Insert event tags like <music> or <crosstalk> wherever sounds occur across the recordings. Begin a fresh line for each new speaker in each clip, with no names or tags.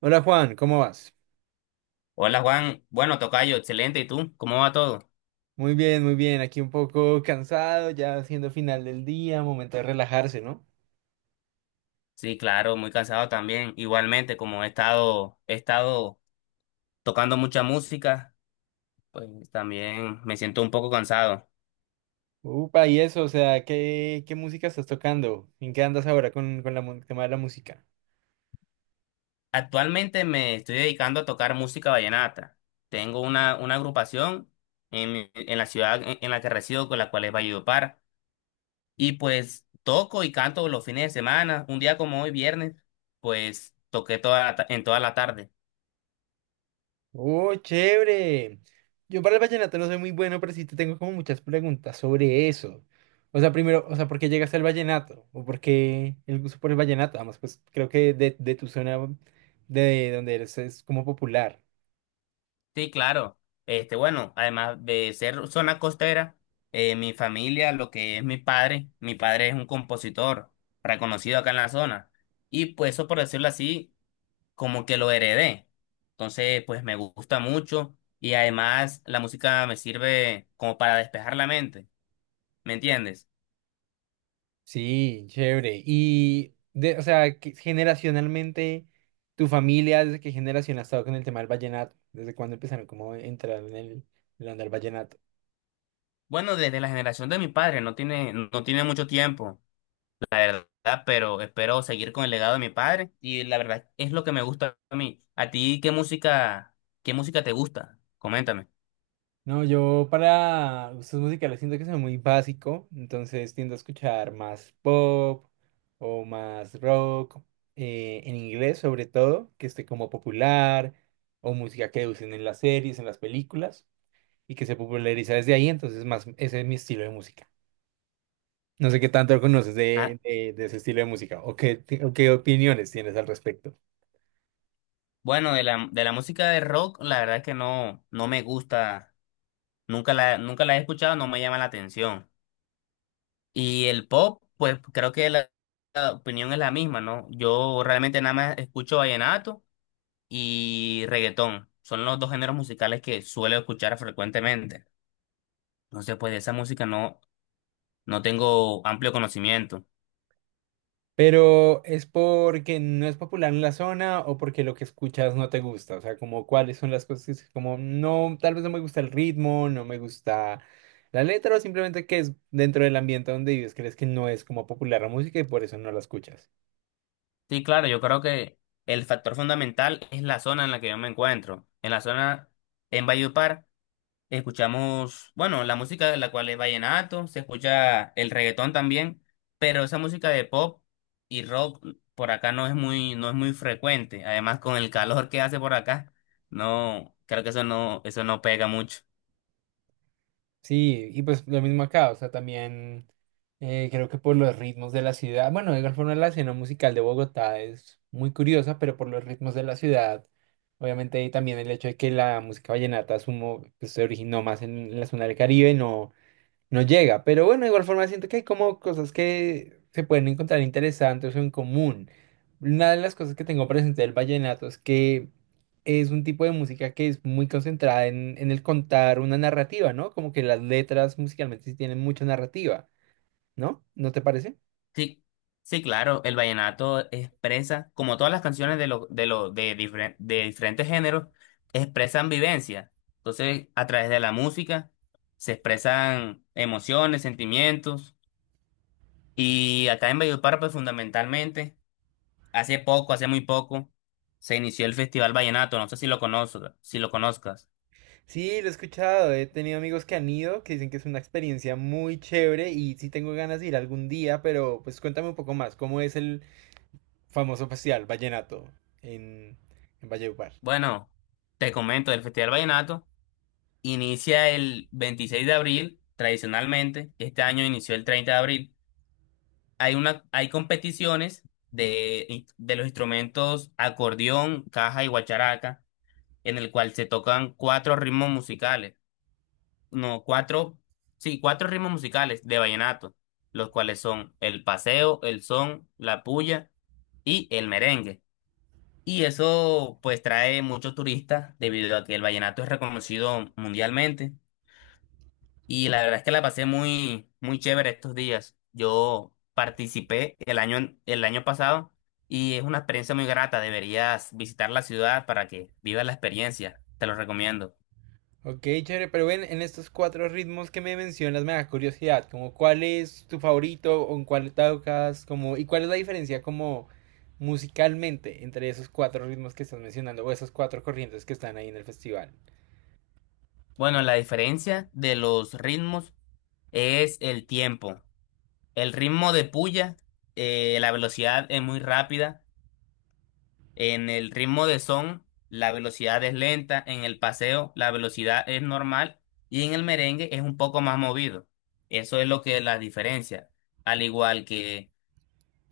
Hola Juan, ¿cómo vas?
Hola Juan, bueno, tocayo, excelente. ¿Y tú? ¿Cómo va todo?
Muy bien, muy bien. Aquí un poco cansado, ya siendo final del día, momento de relajarse, ¿no?
Sí, claro, muy cansado también. Igualmente, como he estado tocando mucha música, pues también me siento un poco cansado.
Upa, y eso, o sea, ¿qué música estás tocando? ¿En qué andas ahora con, tema de la música?
Actualmente me estoy dedicando a tocar música vallenata. Tengo una agrupación en la ciudad en la que resido, con la cual es Valledupar. Y pues toco y canto los fines de semana. Un día como hoy, viernes, pues toqué en toda la tarde.
¡Oh, chévere! Yo para el vallenato no soy muy bueno, pero sí te tengo como muchas preguntas sobre eso. O sea, primero, o sea, ¿por qué llegaste al vallenato? ¿O por qué el gusto por el vallenato? Además, pues creo que de tu zona de donde eres es como popular.
Sí, claro. Bueno, además de ser zona costera, mi familia, lo que es mi padre es un compositor reconocido acá en la zona. Y pues eso, por decirlo así, como que lo heredé. Entonces, pues me gusta mucho y además la música me sirve como para despejar la mente, ¿me entiendes?
Sí, chévere. Y, de, o sea, que generacionalmente, tu familia, ¿desde qué generación ha estado con el tema del vallenato? ¿Desde cuándo empezaron como a entrar en el, en la onda del vallenato?
Bueno, desde la generación de mi padre, no tiene mucho tiempo, la verdad, pero espero seguir con el legado de mi padre y la verdad es lo que me gusta a mí. ¿A ti qué música te gusta? Coméntame.
No, yo para gustos musicales siento que soy muy básico, entonces tiendo a escuchar más pop o más rock, en inglés sobre todo, que esté como popular, o música que usen en las series, en las películas, y que se populariza desde ahí, entonces más, ese es mi estilo de música. No sé qué tanto conoces
Ah,
de, de ese estilo de música o o qué opiniones tienes al respecto.
bueno, de la música de rock, la verdad es que no me gusta, nunca la he escuchado, no me llama la atención. Y el pop, pues creo que la opinión es la misma, ¿no? Yo realmente nada más escucho vallenato y reggaetón. Son los dos géneros musicales que suelo escuchar frecuentemente. Entonces, pues de esa música no tengo amplio conocimiento.
Pero es porque no es popular en la zona o porque lo que escuchas no te gusta. O sea, como cuáles son las cosas que es como no, tal vez no me gusta el ritmo, no me gusta la letra o simplemente que es dentro del ambiente donde vives, crees que no es como popular la música y por eso no la escuchas.
Sí, claro, yo creo que el factor fundamental es la zona en la que yo me encuentro. En la zona, en Valledupar, escuchamos, bueno, la música de la cual es vallenato, se escucha el reggaetón también, pero esa música de pop y rock por acá no es muy frecuente. Además, con el calor que hace por acá, no, creo que eso no pega mucho.
Sí, y pues lo mismo acá, o sea, también creo que por los ritmos de la ciudad, bueno, de igual forma la escena musical de Bogotá es muy curiosa, pero por los ritmos de la ciudad, obviamente y también el hecho de que la música vallenata asumo, pues, se originó más en la zona del Caribe, no llega. Pero bueno, de igual forma siento que hay como cosas que se pueden encontrar interesantes o en común. Una de las cosas que tengo presente del vallenato es que es un tipo de música que es muy concentrada en el contar una narrativa, ¿no? Como que las letras musicalmente sí tienen mucha narrativa, ¿no? ¿No te parece?
Sí, sí, claro, el vallenato expresa, como todas las canciones de diferentes géneros, expresan vivencia. Entonces, a través de la música se expresan emociones, sentimientos. Y acá en Valledupar, pues fundamentalmente, hace muy poco, se inició el Festival Vallenato. No sé si lo conozcas.
Sí, lo he escuchado, he tenido amigos que han ido, que dicen que es una experiencia muy chévere y sí tengo ganas de ir algún día, pero pues cuéntame un poco más, ¿cómo es el famoso festival Vallenato en, en Valledupar?
Bueno, te comento, el Festival Vallenato inicia el 26 de abril, tradicionalmente. Este año inició el 30 de abril. Hay hay competiciones de los instrumentos acordeón, caja y guacharaca, en el cual se tocan cuatro ritmos musicales. No, cuatro, sí, cuatro ritmos musicales de vallenato, los cuales son el paseo, el son, la puya y el merengue. Y eso pues trae muchos turistas debido a que el vallenato es reconocido mundialmente. Y la verdad es que la pasé muy, muy chévere estos días. Yo participé el año pasado y es una experiencia muy grata. Deberías visitar la ciudad para que vivas la experiencia. Te lo recomiendo.
Ok, chévere, pero ven, en estos cuatro ritmos que me mencionas me da curiosidad, como cuál es tu favorito o en cuál tocas, como, y cuál es la diferencia como musicalmente entre esos cuatro ritmos que estás mencionando o esas cuatro corrientes que están ahí en el festival.
Bueno, la diferencia de los ritmos es el tiempo. El ritmo de puya, la velocidad es muy rápida. En el ritmo de son, la velocidad es lenta, en el paseo, la velocidad es normal y en el merengue es un poco más movido. Eso es lo que la diferencia. Al igual que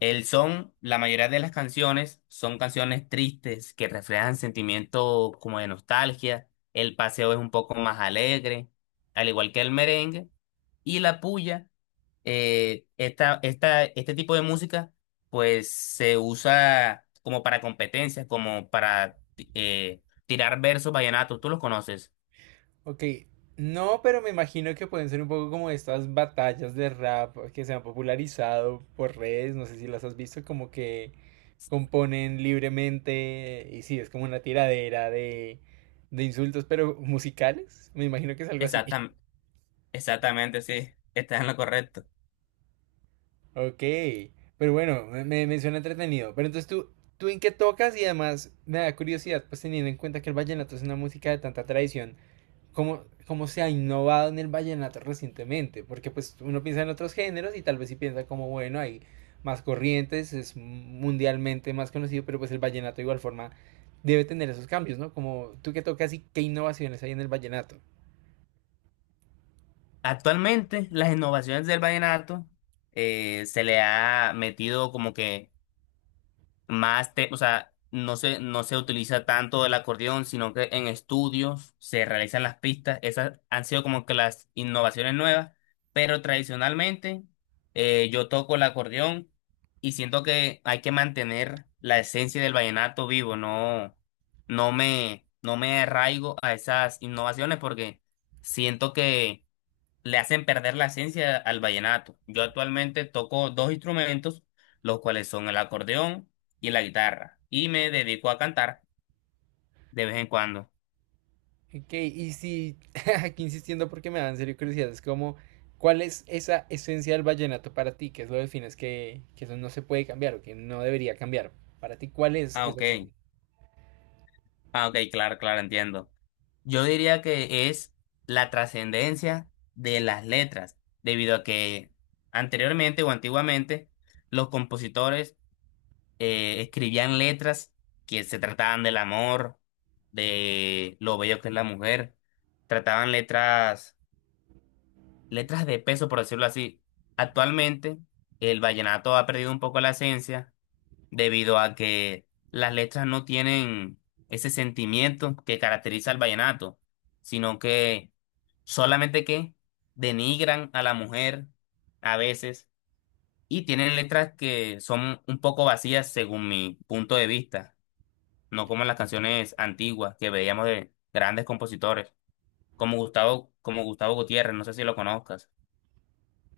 el son, la mayoría de las canciones son canciones tristes que reflejan sentimientos como de nostalgia. El paseo es un poco más alegre, al igual que el merengue. Y la puya, este tipo de música pues se usa como para competencias, tirar versos vallenatos. ¿Tú los conoces?
Ok, no, pero me imagino que pueden ser un poco como estas batallas de rap que se han popularizado por redes, no sé si las has visto, como que componen libremente y sí, es como una tiradera de insultos, pero musicales, me imagino que es algo así. <laughs>
Exactam- Exactamente, sí, <laughs> estás en lo correcto.
Ok, pero bueno, me suena entretenido. Pero entonces tú, ¿tú en qué tocas? Y además me da curiosidad, pues teniendo en cuenta que el vallenato es una música de tanta tradición. Cómo, cómo se ha innovado en el vallenato recientemente, porque pues uno piensa en otros géneros y tal vez sí piensa como, bueno, hay más corrientes, es mundialmente más conocido, pero pues el vallenato de igual forma debe tener esos cambios, ¿no? Como tú que tocas y qué innovaciones hay en el vallenato.
Actualmente las innovaciones del vallenato, se le ha metido como que más, o sea, no se utiliza tanto el acordeón, sino que en estudios se realizan las pistas. Esas han sido como que las innovaciones nuevas, pero tradicionalmente, yo toco el acordeón y siento que hay que mantener la esencia del vallenato vivo, no, no me arraigo a esas innovaciones porque siento que le hacen perder la esencia al vallenato. Yo actualmente toco dos instrumentos, los cuales son el acordeón y la guitarra, y me dedico a cantar de vez en cuando.
Ok, y si <laughs> aquí insistiendo porque me da en serio curiosidad, es como, ¿cuál es esa esencia del vallenato para ti? ¿Qué es lo que defines que eso no se puede cambiar o que no debería cambiar? Para ti, ¿cuál es
Ah,
esa
ok.
esencia?
Ah, ok, claro, claro, entiendo. Yo diría que es la trascendencia de las letras, debido a que anteriormente o antiguamente los compositores, escribían letras que se trataban del amor, de lo bello que es la mujer, trataban letras de peso, por decirlo así. Actualmente, el vallenato ha perdido un poco la esencia debido a que las letras no tienen ese sentimiento que caracteriza al vallenato, sino que solamente que denigran a la mujer a veces y tienen letras que son un poco vacías según mi punto de vista, no como las canciones antiguas que veíamos de grandes compositores, como Gustavo Gutiérrez, no sé si lo conozcas.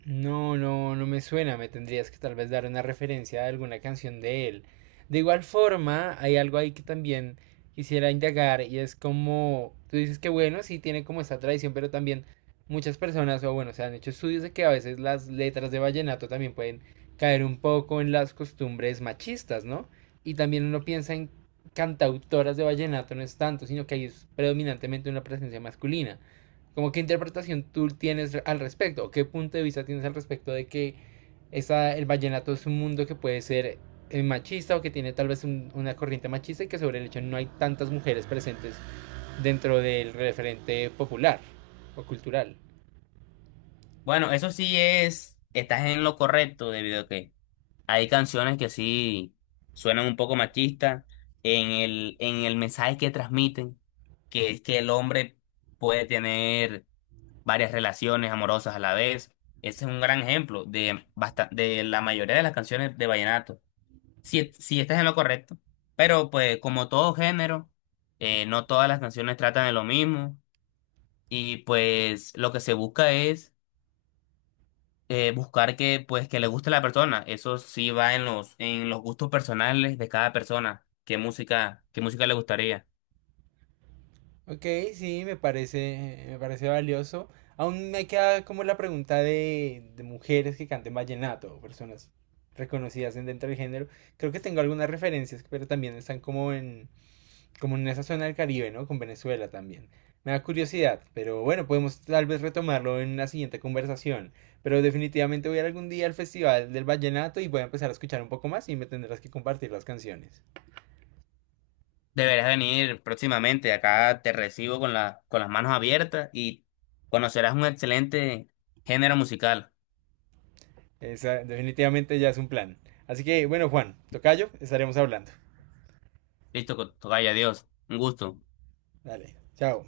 No, no, no me suena. Me tendrías que tal vez dar una referencia a alguna canción de él. De igual forma, hay algo ahí que también quisiera indagar y es como, tú dices que bueno, sí tiene como esta tradición, pero también muchas personas, o bueno, se han hecho estudios de que a veces las letras de vallenato también pueden caer un poco en las costumbres machistas, ¿no? Y también uno piensa en cantautoras de vallenato, no es tanto, sino que ahí es predominantemente una presencia masculina. Como qué interpretación tú tienes al respecto, o qué punto de vista tienes al respecto de que esa, el vallenato es un mundo que puede ser machista o que tiene tal vez una corriente machista y que sobre el hecho no hay tantas mujeres presentes dentro del referente popular o cultural.
Bueno, estás en lo correcto debido a que hay canciones que sí suenan un poco machistas en el mensaje que transmiten, que es que el hombre puede tener varias relaciones amorosas a la vez. Ese es un gran ejemplo de la mayoría de las canciones de vallenato. Si estás en lo correcto, pero pues como todo género, no todas las canciones tratan de lo mismo y pues lo que se busca es, buscar que pues que le guste a la persona. Eso sí va en los gustos personales de cada persona. ¿Qué música le gustaría?
Ok, sí, me parece valioso. Aún me queda como la pregunta de mujeres que canten vallenato, o personas reconocidas dentro del género. Creo que tengo algunas referencias, pero también están como en, comunización al Caribe, ¿no? Con Venezuela también. Me da curiosidad, pero bueno, podemos tal vez retomarlo en una siguiente conversación. Pero definitivamente voy a ir algún día al Festival del Vallenato y voy a empezar a escuchar un poco más y me tendrás que compartir las canciones.
Deberás venir próximamente. Acá te recibo con con las manos abiertas y conocerás un excelente género musical.
Esa definitivamente ya es un plan. Así que bueno, Juan, tocayo, estaremos hablando.
Listo, tocayo, adiós. Un gusto.
Dale, chao.